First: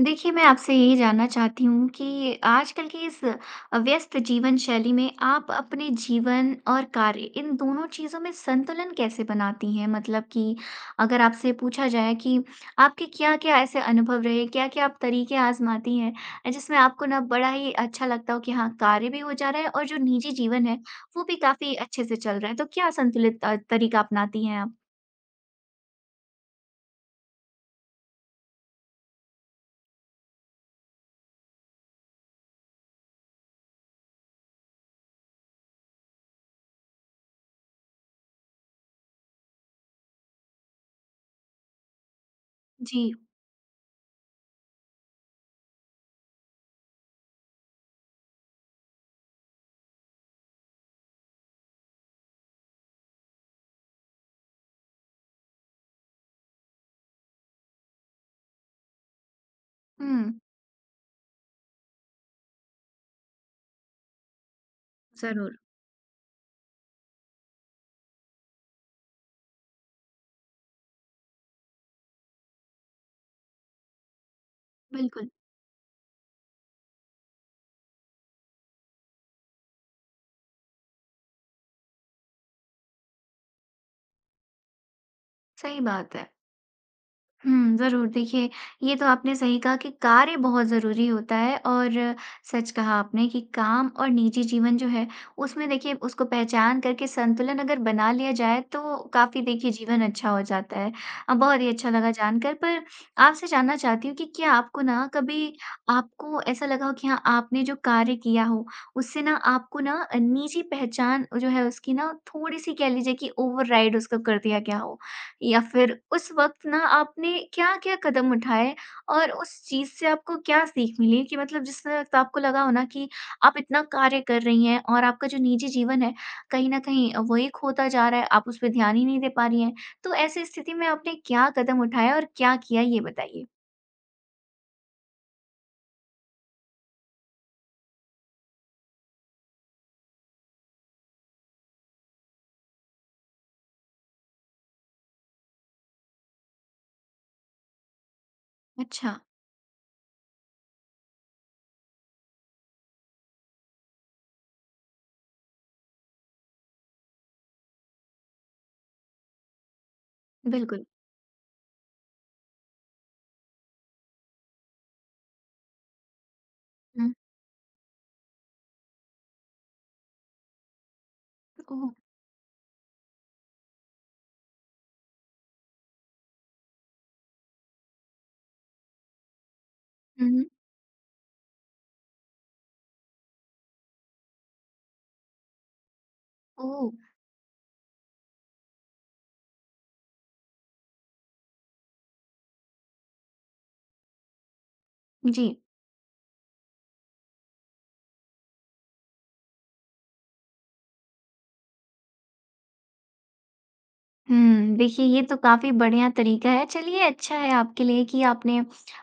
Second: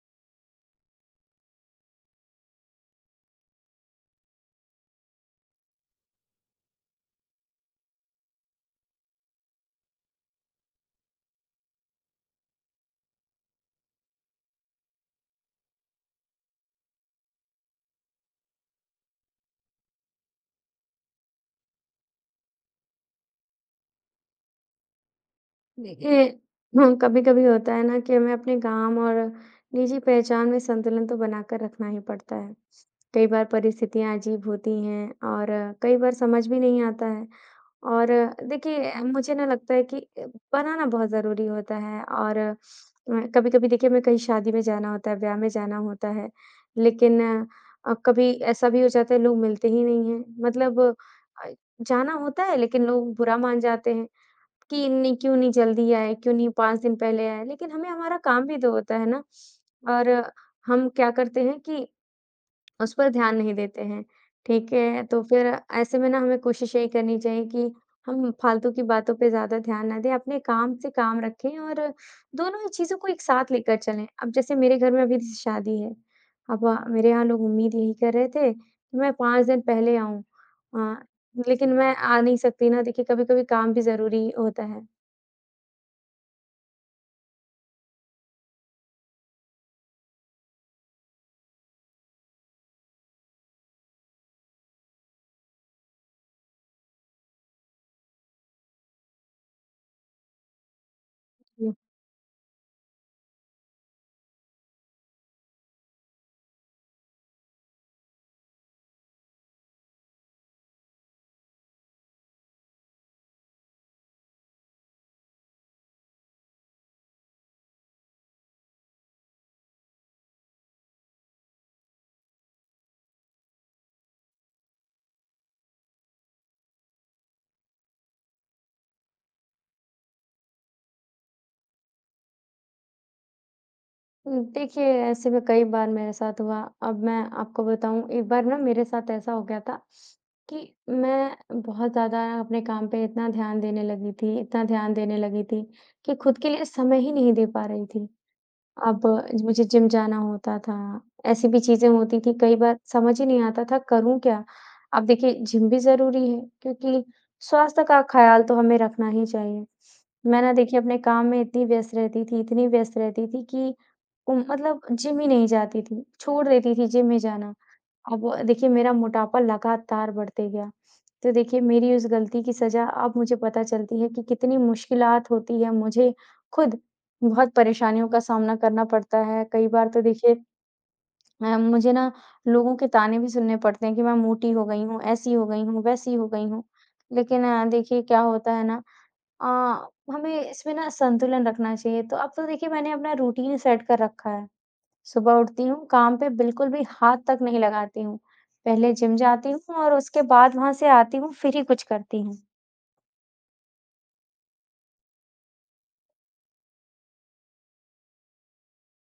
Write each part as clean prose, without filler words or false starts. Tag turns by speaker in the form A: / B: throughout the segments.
A: देखिए, मैं आपसे यही जानना चाहती हूँ कि आजकल की इस व्यस्त जीवन शैली में आप अपने जीवन और कार्य इन दोनों चीज़ों में संतुलन कैसे बनाती हैं? मतलब कि अगर आपसे पूछा जाए कि आपके क्या-क्या ऐसे अनुभव रहे, क्या-क्या आप तरीके आज़माती हैं जिसमें आपको ना बड़ा ही अच्छा लगता हो कि हाँ, कार्य भी हो जा रहा है और जो निजी जीवन है, वो भी काफ़ी अच्छे से चल रहा है। तो क्या संतुलित तरीका अपनाती हैं आप?
B: देखिए, हाँ, कभी-कभी होता है ना कि हमें अपने काम और निजी पहचान में संतुलन तो बनाकर रखना ही पड़ता है। कई बार परिस्थितियाँ अजीब होती हैं और कई बार समझ भी नहीं आता है। और देखिए मुझे ना लगता है कि बनाना बहुत ज़रूरी होता है। और
A: जी।
B: कभी-कभी देखिए हमें कहीं शादी में जाना होता है, ब्याह में जाना होता है, लेकिन कभी ऐसा भी हो जाता है लोग मिलते ही नहीं हैं। मतलब अ, जाना होता है लेकिन लोग बुरा मान जाते हैं। कि नहीं क्यों नहीं जल्दी आए, क्यों नहीं 5 दिन पहले आए, लेकिन हमें हमारा काम भी तो होता है ना। और
A: हुँ।
B: हम क्या करते हैं कि उस पर ध्यान नहीं देते हैं, ठीक है? तो फिर
A: ज़रूर,
B: ऐसे में ना हमें कोशिश यही करनी चाहिए कि हम फालतू की बातों पे ज़्यादा ध्यान ना दें, अपने काम से काम रखें और दोनों ही चीज़ों को एक साथ लेकर चलें। अब जैसे मेरे घर में अभी
A: बिल्कुल,
B: शादी है, अब मेरे यहाँ लोग उम्मीद यही कर रहे थे कि मैं 5 दिन पहले आऊँ, अ, लेकिन मैं आ नहीं सकती ना, देखिए कभी-कभी काम भी ज़रूरी होता है।
A: सही बात है। हुँ, ज़रूर। देखिए, ये तो आपने सही कहा कि कार्य बहुत ज़रूरी होता है और सच कहा आपने कि काम और निजी जीवन जो है, उसमें देखिए उसको पहचान करके संतुलन अगर बना लिया जाए, तो काफ़ी देखिए जीवन अच्छा हो जाता है। बहुत ही
B: हुँ।
A: अच्छा लगा जानकर। पर आपसे जानना चाहती हूँ कि क्या आपको ना कभी आपको ऐसा लगा हो कि हाँ, आपने जो कार्य किया हो, उससे ना आपको ना निजी पहचान जो है उसकी ना थोड़ी-सी कह लीजिए कि ओवरराइड उसको कर दिया गया हो? या फिर उस वक़्त ना आपने क्या-क्या कदम उठाए और उस चीज़ से आपको क्या सीख मिली कि मतलब जिस वक़्त आपको लगा हो ना कि आप इतना कार्य कर रही हैं और आपका जो निजी जीवन है, कहीं न कहीं वही खोता जा रहा है, आप उस पे ध्यान ही नहीं दे पा रही हैं। तो ऐसी स्थिति में आपने क्या कदम उठाए और क्या किया ये बताइए?
B: देखिए ऐसे भी कई बार मेरे साथ हुआ। अब मैं आपको बताऊँ एक बार ना मेरे साथ ऐसा हो गया था कि मैं बहुत ज़्यादा अपने काम पे इतना ध्यान देने लगी थी, इतना ध्यान देने लगी थी कि खुद के लिए समय ही नहीं दे पा रही थी। अब
A: अच्छा,
B: मुझे जिम जाना होता था, ऐसी भी चीज़ें होती थी, कई बार समझ ही नहीं आता था करूँ क्या? अब देखिए जिम भी ज़रूरी है क्योंकि स्वास्थ्य का ख़्याल तो हमें रखना ही चाहिए। मैं ना देखिए
A: बिल्कुल।
B: अपने काम में इतनी व्यस्त रहती थी, इतनी व्यस्त रहती थी कि मतलब जिम ही नहीं जाती थी, छोड़ देती थी जिम
A: हुँ।
B: में जाना। अब देखिए मेरा मोटापा लगातार बढ़ते गया। तो देखिए
A: ओह!
B: मेरी उस गलती की सज़ा अब मुझे पता चलती है कि कितनी मुश्किलात होती है, मुझे खुद बहुत परेशानियों का सामना करना पड़ता है। कई बार तो
A: हुँ,
B: देखिए
A: हुँ।
B: मुझे ना लोगों के ताने भी सुनने पड़ते हैं कि मैं मोटी हो गई हूँ, ऐसी हो गई हूँ, वैसी हो गई हूँ।
A: ओह!
B: लेकिन देखिए क्या होता है ना, अ, हमें इसमें ना संतुलन रखना चाहिए। तो अब तो देखिए मैंने अपना रूटीन सेट कर रखा है। सुबह
A: जी।
B: उठती हूँ, काम पे बिल्कुल भी हाथ तक नहीं लगाती हूँ। पहले जिम जाती हूँ और उसके बाद वहाँ से आती हूँ, फिर ही कुछ करती हूँ।
A: हुँ, देखिए ये तो काफ़ी बढ़िया तरीका है। चलिए अच्छा है आपके लिए कि आपने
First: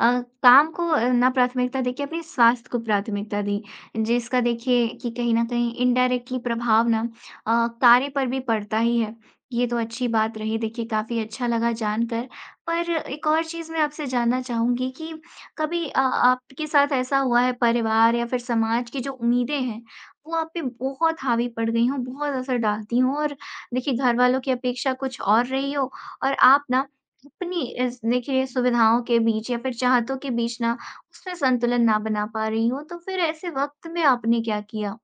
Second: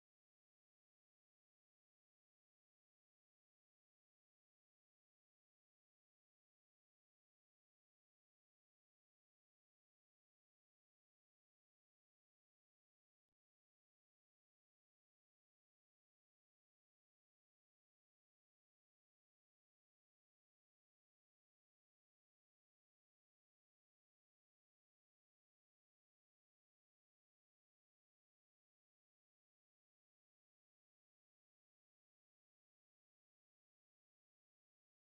A: काम को ना प्राथमिकता देके अपने स्वास्थ्य को प्राथमिकता दी। जिसका देखिए कि कहीं न कहीं इनडायरेक्टली प्रभाव ना कार्य पर भी पड़ता ही है। ये तो अच्छी बात रही देखिए काफ़ी अच्छा लगा जानकर। पर एक और चीज़ मैं आपसे जानना चाहूँगी कि कभी आपके साथ ऐसा हुआ है परिवार या फिर समाज की जो उम्मीदें हैं, वो आप पे बहुत हावी पड़ गई हों, बहुत असर डालती हों और देखिए, घर वालों की अपेक्षा कुछ और रही हो और आप ना अपनी इस देखिए सुविधाओं के बीच या फिर चाहतों के बीच ना उसमें संतुलन ना बना पा रही हो, तो फिर ऐसे वक़्त में आपने क्या किया?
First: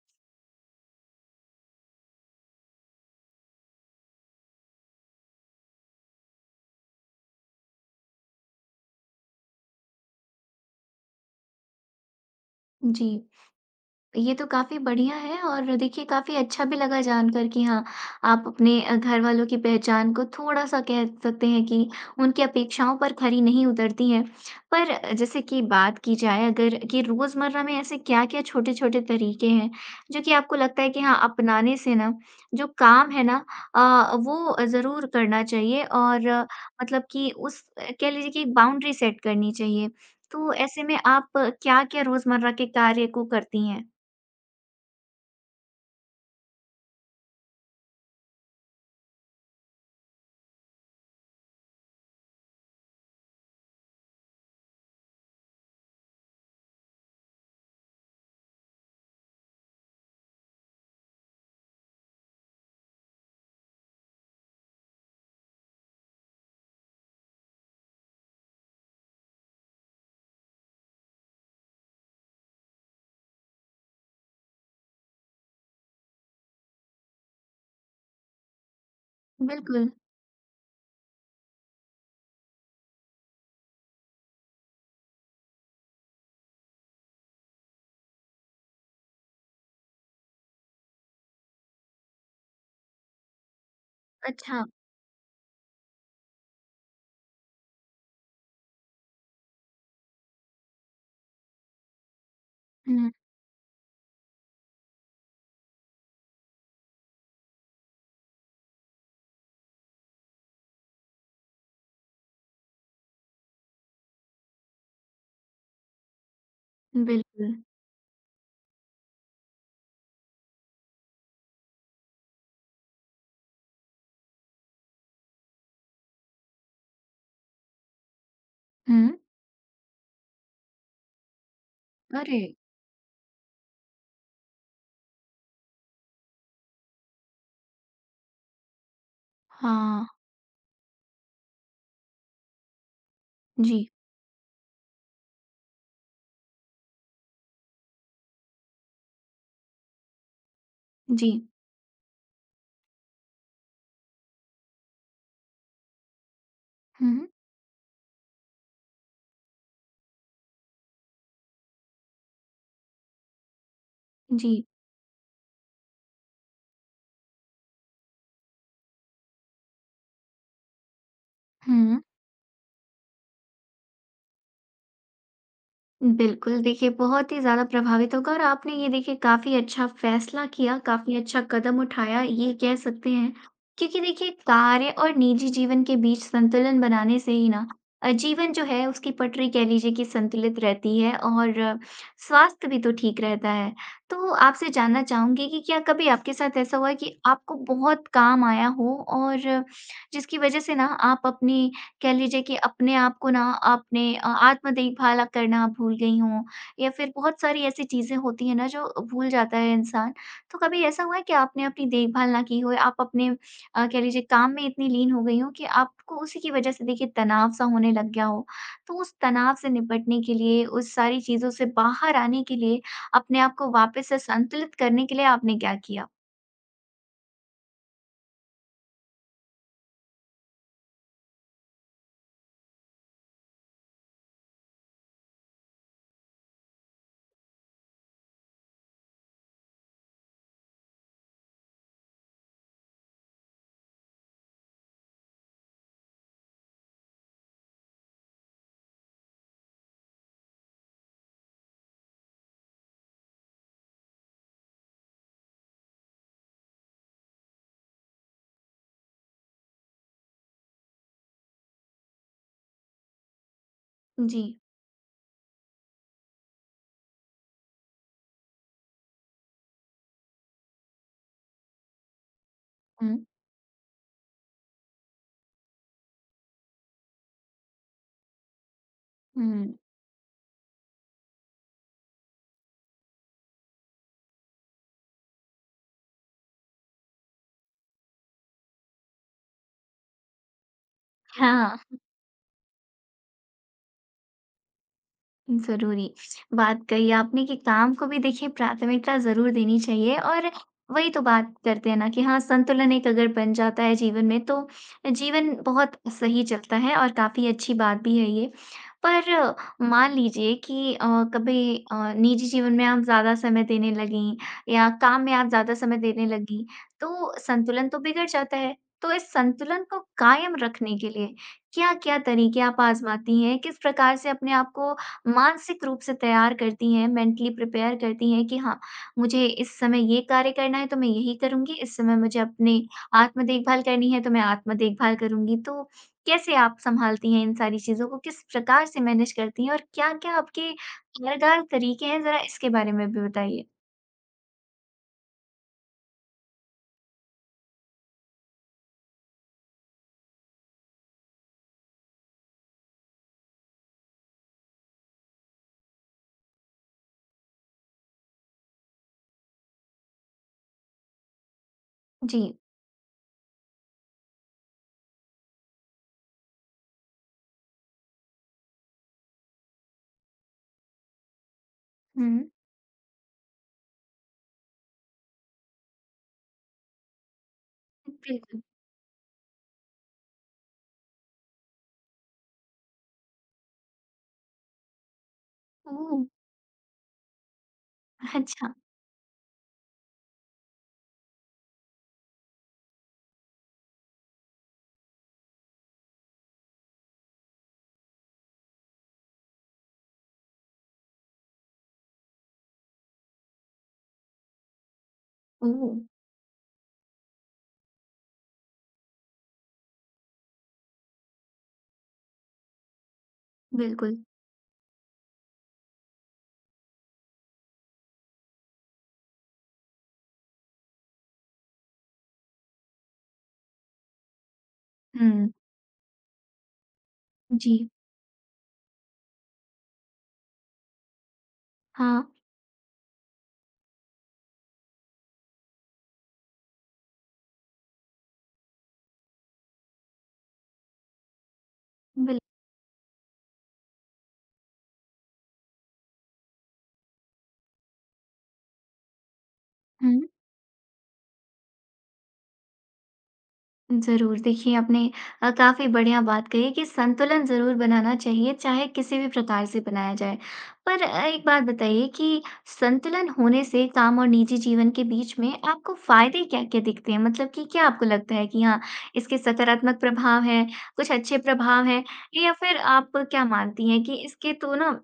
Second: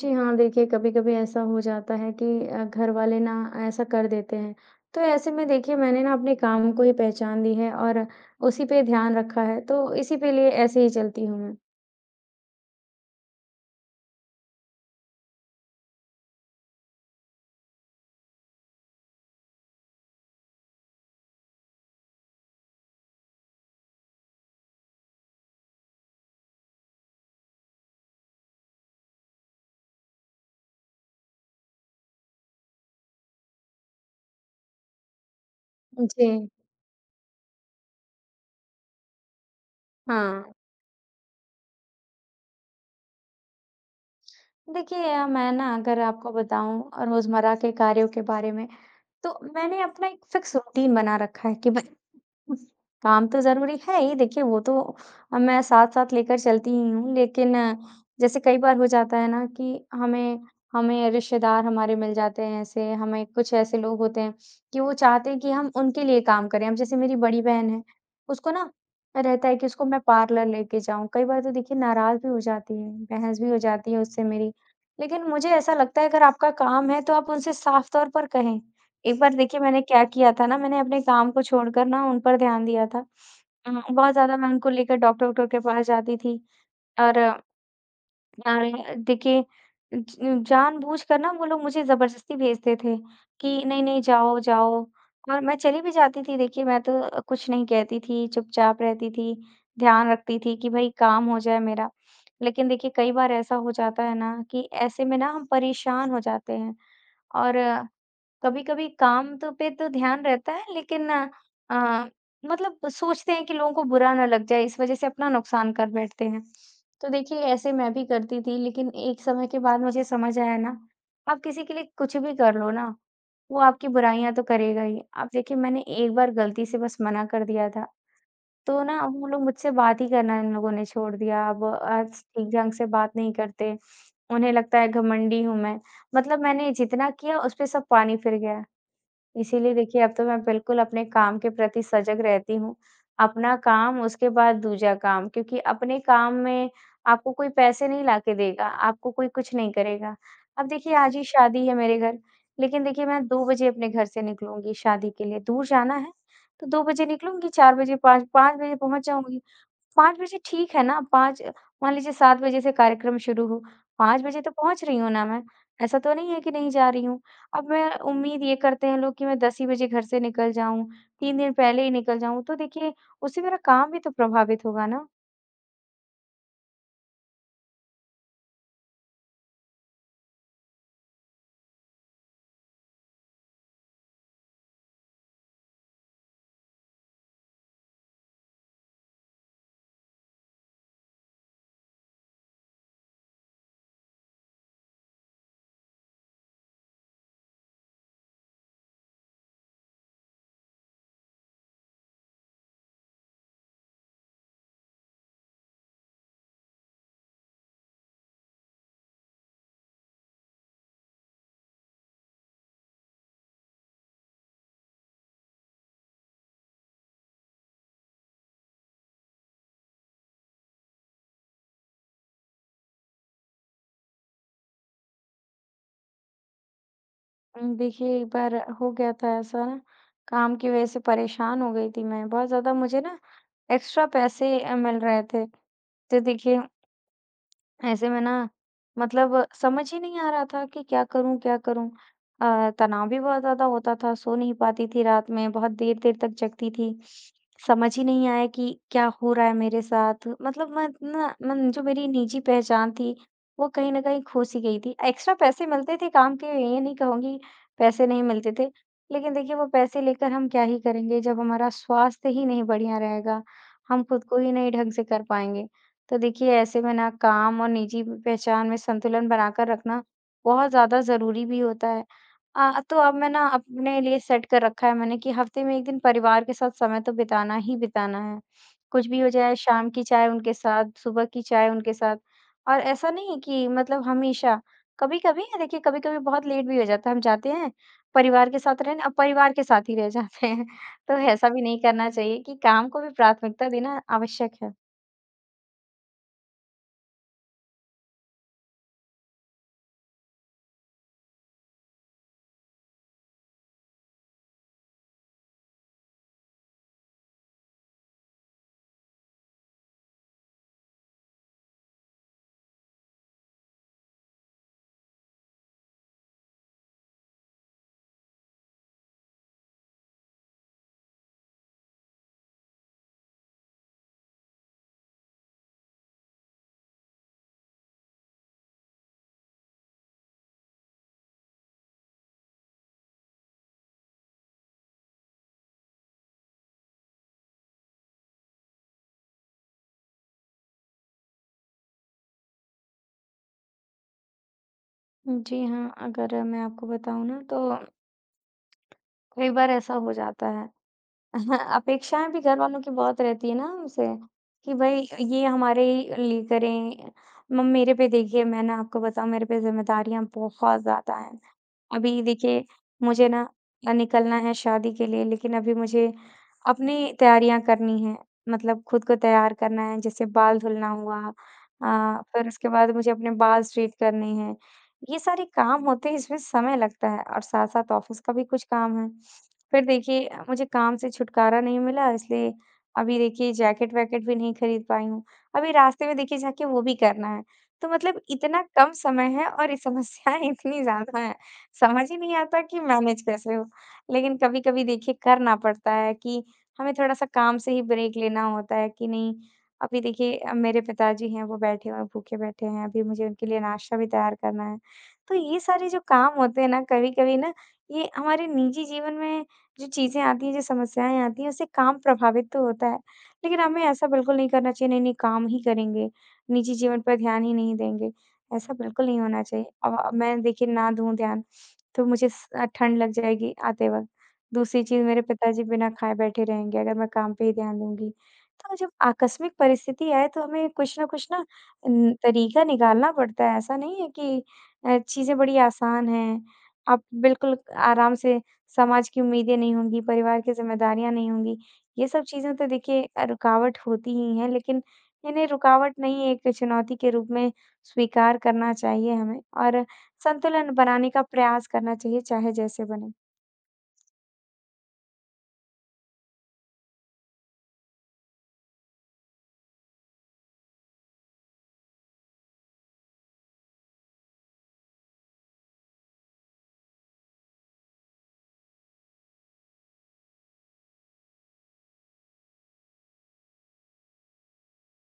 B: जी हाँ, देखिए कभी-कभी ऐसा हो जाता है कि घर वाले ना ऐसा कर देते हैं। तो ऐसे में देखिए मैंने ना अपने काम को ही पहचान दी है और उसी पे ध्यान रखा है, तो इसी के लिए ऐसे ही चलती हूँ मैं।
A: जी। ये तो काफ़ी बढ़िया है और देखिए काफ़ी अच्छा भी लगा जानकर कि हाँ, आप अपने घर वालों की पहचान को थोड़ा-सा कह सकते हैं कि उनकी अपेक्षाओं पर खरी नहीं उतरती हैं। पर जैसे कि बात की जाए अगर कि रोज़मर्रा में ऐसे क्या-क्या छोटे-छोटे तरीके हैं, जो कि आपको लगता है कि हाँ, अपनाने से ना जो काम है ना वो ज़रूर करना चाहिए और
B: जी,
A: मतलब कि उस कह लीजिए कि बाउंड्री सेट करनी चाहिए। तो
B: हाँ।
A: ऐसे में आप क्या-क्या रोज़मर्रा के कार्य को करती हैं?
B: देखिए मैं ना अगर आपको बताऊँ रोज़मर्रा के कार्यों के बारे में, तो मैंने अपना एक फिक्स रूटीन बना रखा है कि मैं काम तो ज़रूरी है ही, देखिए वो तो मैं साथ-साथ लेकर चलती ही हूँ, लेकिन जैसे कई बार हो जाता है ना कि हमें हमें रिश्तेदार हमारे मिल जाते हैं ऐसे, हमें कुछ ऐसे लोग होते हैं कि वो चाहते हैं कि हम उनके लिए काम करें। अब जैसे मेरी बड़ी बहन है, उसको ना रहता है कि उसको मैं पार्लर लेके जाऊँ। कई बार तो देखिए नाराज़ भी हो जाती है, बहस भी हो जाती है उससे मेरी। लेकिन मुझे ऐसा लगता है अगर आपका काम है तो आप उनसे साफ तौर पर कहें। एक बार देखिए मैंने
A: बिल्कुल,
B: क्या किया था ना, मैंने अपने काम को छोड़कर ना उन पर ध्यान दिया था। बहुत ज़्यादा मैं उनको लेकर डॉक्टर वॉक्टर के पास जाती थी और अरे देखिए ज जानबूझकर ना वो लोग मुझे ज़बरदस्ती भेजते थे कि नहीं, नहीं जाओ,
A: अच्छा,
B: जाओ, और मैं चली भी जाती थी। देखिए मैं तो कुछ नहीं कहती थी, चुपचाप रहती थी, ध्यान रखती थी कि भई काम हो जाए मेरा। लेकिन देखिए
A: हुँ,
B: कई बार ऐसा हो जाता है ना कि ऐसे में ना हम परेशान हो जाते हैं, और कभी-कभी काम तो पे तो ध्यान रहता है लेकिन मतलब सोचते हैं कि लोगों को बुरा ना लग जाए, इस वजह से अपना नुकसान कर बैठते हैं। तो देखिए
A: बिल्कुल,
B: ऐसे मैं भी करती थी, लेकिन एक समय के बाद मुझे समझ आया ना, आप किसी के लिए कुछ भी कर लो ना, वो आपकी बुराइयाँ तो करेगा ही। अब देखिए मैंने एक बार गलती से बस मना कर दिया था, तो ना
A: हुँ,
B: अब वो लोग मुझसे बात ही करना इन लोगों ने छोड़ दिया। अब आज
A: अरे!
B: ठीक ढंग से बात नहीं करते, उन्हें लगता है घमंडी हूँ मैं। मतलब मैंने जितना किया उस पे सब पानी फिर गया। इसीलिए देखिए
A: हाँ,
B: अब तो मैं बिल्कुल अपने काम के प्रति सजग रहती हूँ। अपना
A: जी,
B: काम, उसके बाद दूजा काम, क्योंकि अपने काम में आपको कोई पैसे नहीं लाके देगा, आपको कोई कुछ नहीं करेगा। अब देखिए आज ही
A: जी,
B: शादी है मेरे घर, लेकिन देखिए मैं 2 बजे अपने घर से निकलूँगी शादी के लिए, दूर जाना है, तो 2 बजे
A: हुँ,
B: निकलूँगी, 4 बजे 5 5 बजे पहुँच जाऊँगी। 5 बजे ठीक है ना, 5 मान लीजिए 7 बजे से कार्यक्रम शुरू हो, 5 बजे तो
A: जी,
B: पहुँच रही हूँ ना मैं, ऐसा तो नहीं है कि नहीं जा रही हूँ। अब मैं उम्मीद ये करते हैं लोग कि मैं 10 ही बजे घर से निकल जाऊँ, 3 दिन पहले ही
A: हुँ।
B: निकल जाऊँ, तो देखिए उससे मेरा काम भी तो प्रभावित होगा ना।
A: बिल्कुल, देखिए बहुत ही ज़्यादा प्रभावित होगा और आपने ये देखिए काफ़ी अच्छा फैसला किया, काफ़ी अच्छा कदम उठाया ये कह सकते हैं। क्योंकि देखिए कार्य और निजी जीवन के बीच संतुलन बनाने से ही ना जीवन जो है उसकी पटरी कह लीजिए कि संतुलित रहती है और स्वास्थ्य भी तो ठीक रहता है। तो आपसे जानना चाहूँगी कि क्या कभी आपके साथ ऐसा हुआ है कि आपको बहुत काम आया हो और जिसकी वज़ह से ना आप अपने कह लीजिए कि अपने आप को ना आपने आत्म देखभाल करना भूल गई हों या फिर बहुत सारी ऐसी चीज़ें होती हैं ना जो भूल जाता है इंसान। तो कभी ऐसा हुआ है कि आपने अपनी देखभाल ना की हो, आप अपने कह लीजिए काम में इतनी लीन हो गई हों कि आपको उसी की वज़ह से देखिए तनाव-सा होने लग गया हो? तो उस तनाव से निपटने के लिए, उस सारी चीज़ों से बाहर आने के लिए, अपने आप को वापस से संतुलित करने के लिए आपने क्या किया?
B: देखिए एक बार हो गया था ऐसा ना, काम की वज़ह से परेशान हो गई थी मैं, बहुत ज़्यादा मुझे ना एक्स्ट्रा पैसे मिल रहे थे। तो देखिए ऐसे में ना मतलब समझ ही नहीं आ रहा था कि क्या करूं, क्या करूं, तनाव भी बहुत ज्यादा होता था, सो नहीं पाती थी, रात में बहुत देर देर तक जगती थी, समझ ही नहीं आया कि क्या हो रहा है मेरे साथ। मतलब मैं ना, मैं जो मेरी निजी पहचान थी, वो कहीं ना कहीं खो सी गई थी। एक्स्ट्रा पैसे मिलते थे काम के, ये नहीं कहूंगी पैसे नहीं मिलते थे, लेकिन देखिए वो पैसे लेकर हम क्या ही करेंगे जब हमारा स्वास्थ्य ही नहीं बढ़िया रहेगा, हम खुद को
A: जी।
B: ही नहीं ढंग से कर पाएंगे। तो देखिए ऐसे में ना काम और निजी प पहचान में संतुलन बनाकर रखना बहुत ज़्यादा ज़रूरी भी होता है। तो अब
A: हुँ।
B: मैं ना अपने लिए सेट कर रखा है मैंने कि हफ़्ते में 1 दिन परिवार के साथ समय तो बिताना ही बिताना है। कुछ भी हो जाए
A: हुँ।
B: शाम की चाय उनके साथ, सुबह की चाय उनके साथ। और ऐसा नहीं कि मतलब हमेशा, कभी-कभी देखिए कभी-कभी बहुत लेट भी हो जाता है। हम जाते हैं, परिवार के साथ रहने, अब परिवार के साथ ही रह जाते हैं। तो ऐसा भी
A: हाँ।
B: नहीं करना चाहिए कि काम को भी प्राथमिकता देना आवश्यक है।
A: ज़रूरी। बात कही आपने कि काम को भी देखिए प्राथमिकता ज़रूर देनी चाहिए और वही तो बात करते हैं ना कि हाँ, संतुलन एक अगर बन जाता है जीवन में तो जीवन बहुत सही चलता है और काफ़ी अच्छी बात भी है ये। पर मान लीजिए कि कभी निजी जीवन में आप ज़्यादा समय देने लगीं या काम में आप ज़्यादा समय देने लगीं, तो संतुलन तो बिगड़ जाता है। तो इस संतुलन को कायम रखने के लिए क्या-क्या तरीके आप आज़माती हैं? किस प्रकार से अपने आप को मानसिक रूप से तैयार करती हैं, मेंटली प्रिपेयर करती हैं कि हाँ, मुझे इस समय ये कार्य करना है, तो मैं यही करूँगी, इस समय मुझे अपने आत्म देखभाल करनी है, तो मैं आत्म देखभाल करूँगी। तो कैसे आप सँभालती हैं इन सारी चीज़ों को? किस प्रकार से मैनेज करती हैं और क्या-क्या आपके कारगर तरीके हैं, ज़रा इसके बारे में भी बताइए?
B: जी हाँ, अगर मैं आपको बताऊँ ना, तो कई बार ऐसा हो जाता है। अपेक्षाएँ भी घर वालों की बहुत रहती है ना हमसे कि भई ये हमारे ही लिए करें। म मेरे पे देखिए, मैं ना आपको बताऊँ, मेरे पे ज़िम्मेदारियाँ बहुत ज़्यादा हैं। अभी
A: जी।
B: देखिए मुझे ना निकलना है शादी के लिए, लेकिन अभी मुझे अपनी तैयारियां करनी है, मतलब खुद को तैयार करना है। जैसे बाल धुलना हुआ,
A: हुँ।
B: फिर उसके बाद मुझे अपने बाल स्ट्रेट करने हैं। ये सारे काम होते हैं, इसमें समय लगता है, और साथ साथ ऑफिस का भी
A: बिल्कुल।
B: कुछ काम है। फिर देखिए मुझे काम से छुटकारा नहीं मिला, इसलिए अभी देखिए जैकेट वैकेट भी नहीं खरीद पाई हूँ, अभी रास्ते में
A: ओह!
B: देखिए जाके वो भी करना है। तो मतलब इतना
A: अच्छा।
B: कम समय है और ये समस्याएं इतनी ज्यादा है, समझ ही नहीं आता कि मैनेज कैसे हो? लेकिन कभी-कभी देखिए करना पड़ता है कि हमें थोड़ा-सा काम से ही ब्रेक लेना होता है कि नहीं, अभी देखिए मेरे पिताजी हैं, वो बैठे हुए हैं, भूखे बैठे हैं, अभी मुझे उनके लिए नाश्ता भी तैयार करना है। तो ये सारे
A: ओह!
B: जो काम होते हैं ना, कभी-कभी ना ये हमारे निजी जीवन में जो चीज़ें आती हैं, जो समस्याएँ आती हैं, उससे काम प्रभावित तो होता है। लेकिन हमें ऐसा
A: बिल्कुल।
B: बिल्कुल नहीं करना चाहिए नहीं-नहीं काम ही करेंगे, निजी जीवन पर ध्यान ही नहीं देंगे। ऐसा बिल्कुल नहीं होना चाहिए। मैं देखिए ना दूँ ध्यान, तो मुझे ठंड लग जाएगी आते वक़्त। दूसरी चीज़, मेरे
A: हुँ।
B: पिताजी बिना खाए बैठे रहेंगे अगर मैं काम पे ही
A: जी।
B: ध्यान दूँगी। तो जब आकस्मिक परिस्थिति आए तो हमें कुछ ना
A: हाँ,
B: तरीका निकालना पड़ता है। ऐसा नहीं है कि चीज़ें बड़ी आसान हैं। आप बिल्कुल आराम से, समाज की उम्मीदें नहीं होंगी, परिवार की ज़िम्मेदारियाँ नहीं होंगी। ये सब
A: बिल
B: चीज़ें तो देखिए रुकावट होती ही हैं, लेकिन इन्हें रुकावट नहीं, एक चुनौती के रूप में स्वीकार करना चाहिए हमें, और
A: हुँ।
B: संतुलन बनाने का प्रयास करना चाहिए, चाहे जैसे बने।
A: ज़रूर। देखिए, आपने काफ़ी बढ़िया बात कही कि संतुलन ज़रूर बनाना चाहिए, चाहे किसी भी प्रकार से बनाया जाए। पर एक बात बताइए कि संतुलन होने से काम और निजी जीवन के बीच में आपको फ़ायदे क्या-क्या दिखते हैं? मतलब कि क्या आपको लगता है कि हाँ, इसके सकारात्मक प्रभाव हैं, कुछ अच्छे प्रभाव हैं या फिर आप क्या मानती हैं कि इसके तो ना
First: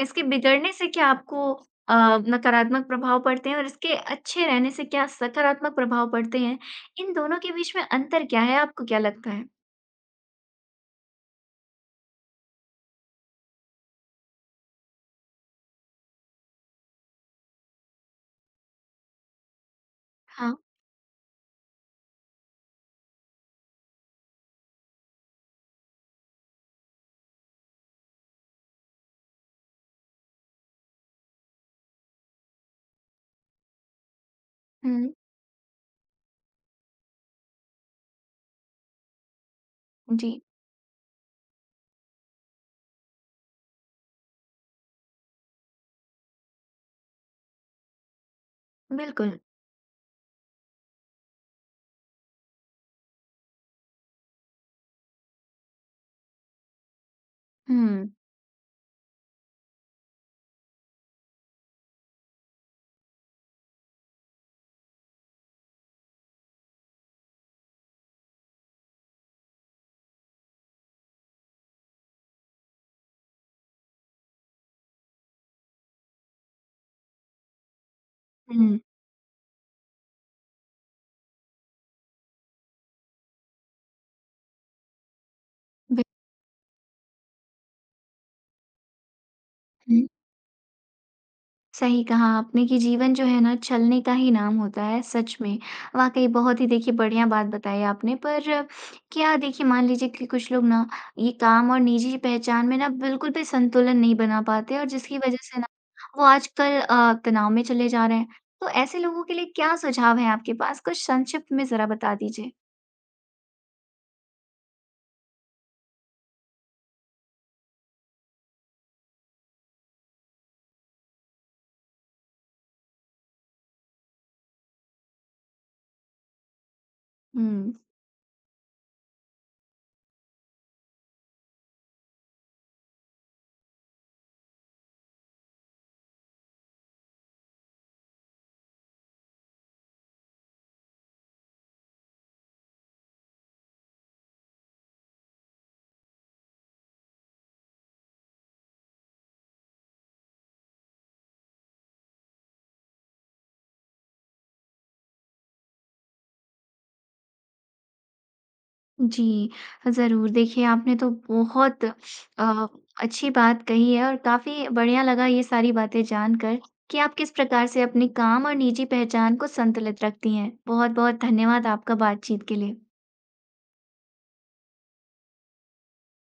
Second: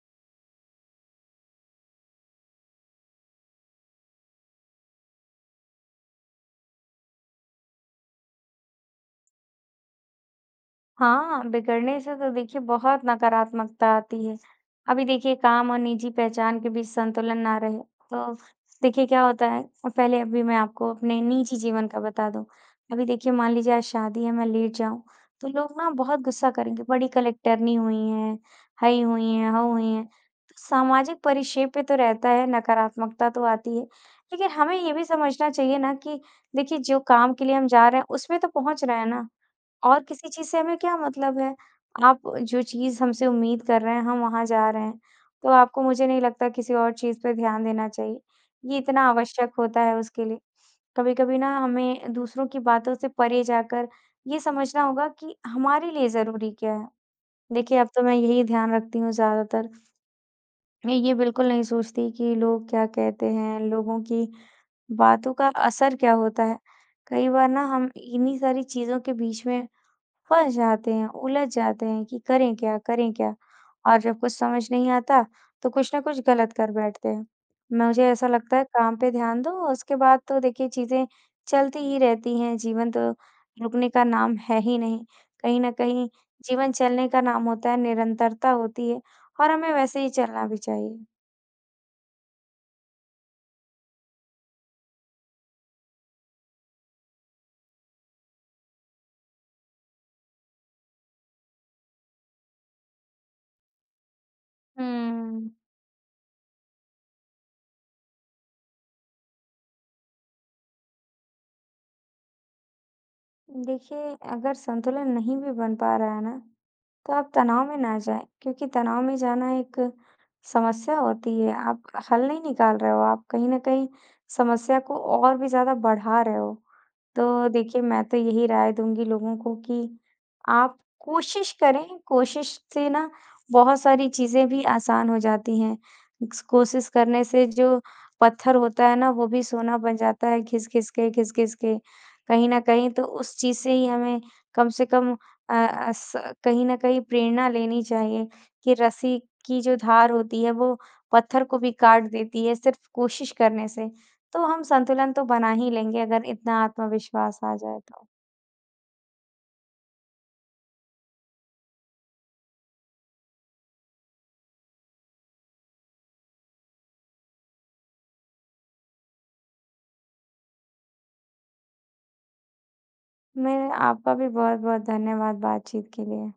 A: इसके बिगड़ने से क्या आपको अ, नकारात्मक प्रभाव पड़ते हैं और इसके अच्छे रहने से क्या सकारात्मक प्रभाव पड़ते हैं? इन दोनों के बीच में अंतर क्या है, आपको क्या लगता है?
B: हाँ, बिगड़ने से तो देखिए बहुत नकारात्मकता आती है। अभी देखिए काम और निजी पहचान के बीच संतुलन ना रहे तो देखिए क्या होता है। और पहले अभी
A: हाँ।
B: मैं आपको अपने निजी जीवन का बता दूँ। अभी देखिए मान लीजिए आज शादी है, मैं लेट जाऊँ, तो लोग ना बहुत गुस्सा करेंगे, बड़ी कलेक्टरनी हुई हैं, हई हुई हैं, हौ हुई हैं। तो सामाजिक परिपेक्ष पे तो रहता है, नकारात्मकता तो आती है। लेकिन हमें ये भी
A: हुँ।
B: समझना चाहिए ना कि देखिए जो काम के लिए हम जा रहे हैं उसमें तो पहुँच रहे हैं ना। और किसी
A: जी,
B: चीज़ से हमें क्या मतलब है? आप जो चीज़ हमसे उम्मीद कर रहे हैं, हम वहाँ जा रहे हैं, तो आपको, मुझे नहीं लगता, किसी और चीज़ पे ध्यान देना चाहिए। ये इतना
A: बिल्कुल।
B: आवश्यक होता है उसके लिए। कभी-कभी ना हमें दूसरों की बातों से परे जाकर ये समझना होगा कि हमारे लिए ज़रूरी क्या है। देखिए, अब तो
A: हुँ।
B: मैं यही ध्यान रखती हूँ ज़्यादातर। मैं ये बिल्कुल नहीं सोचती कि लोग क्या कहते हैं, लोगों की बातों का असर क्या होता है। कई बार ना हम इन्हीं सारी चीज़ों के बीच में फँस जाते हैं, उलझ जाते हैं कि करें क्या, करें क्या? और जब कुछ समझ नहीं आता, तो कुछ ना कुछ गलत कर बैठते हैं। मुझे ऐसा लगता है
A: हुँ।
B: काम पे ध्यान दो, उसके बाद तो देखिए चीज़ें चलती ही रहती हैं, जीवन तो रुकने का नाम है ही नहीं। कहीं न कहीं जीवन चलने का नाम होता है, निरंतरता होती है और हमें वैसे
A: बि
B: ही चलना भी चाहिए।
A: सही कहा आपने कि जीवन जो है ना छलने का ही नाम होता है सच में। वाक़ई बहुत ही देखिए बढ़िया बात बताई आपने। पर क्या देखिए मान लीजिए कि कुछ लोग ना ये काम और निजी पहचान में ना बिल्कुल भी संतुलन नहीं बना पाते और जिसकी वज़ह
B: हुँ,
A: से ना वो आजकल तनाव में चले जा रहे हैं। तो ऐसे लोगों के लिए क्या सुझाव है आपके पास? कुछ संक्षिप्त में ज़रा बता दीजिए।
B: देखिए अगर संतुलन नहीं भी बन पा रहा है ना, तो आप तनाव में ना जाएँ, क्योंकि तनाव में जाना एक समस्या होती है। आप हल नहीं निकाल रहे हो, आप कहीं न कहीं समस्या को और भी ज़्यादा बढ़ा रहे हो। तो
A: हुँ।
B: देखिए, मैं तो यही राय दूँगी लोगों को कि आप कोशिश करें, कोशिश से ना बहुत सारी चीज़ें भी आसान हो जाती हैं। इस कोशिश करने से जो पत्थर होता है ना, वो भी सोना बन जाता है घिस-घिस के, घिस-घिस के। कहीं न कहीं तो उस चीज़ से ही हमें कम से कम अ, अस कहीं न कहीं प्रेरणा लेनी चाहिए कि रस्सी की जो धार होती है, वो पत्थर को भी काट देती है सिर्फ़ कोशिश करने से। तो हम संतुलन तो बना ही लेंगे अगर इतना आत्मविश्वास आ जाए तो।
A: जी, ज़रूर। देखिए, आपने तो बहुत अ, अच्छी बात कही है और काफ़ी बढ़िया लगा ये सारी बातें जानकर कि आप किस प्रकार से अपने काम और निजी पहचान को संतुलित रखती हैं। बहुत-बहुत धन्यवाद आपका बातचीत के लिए।
B: मैं आपका भी बहुत-बहुत धन्यवाद बातचीत के लिए।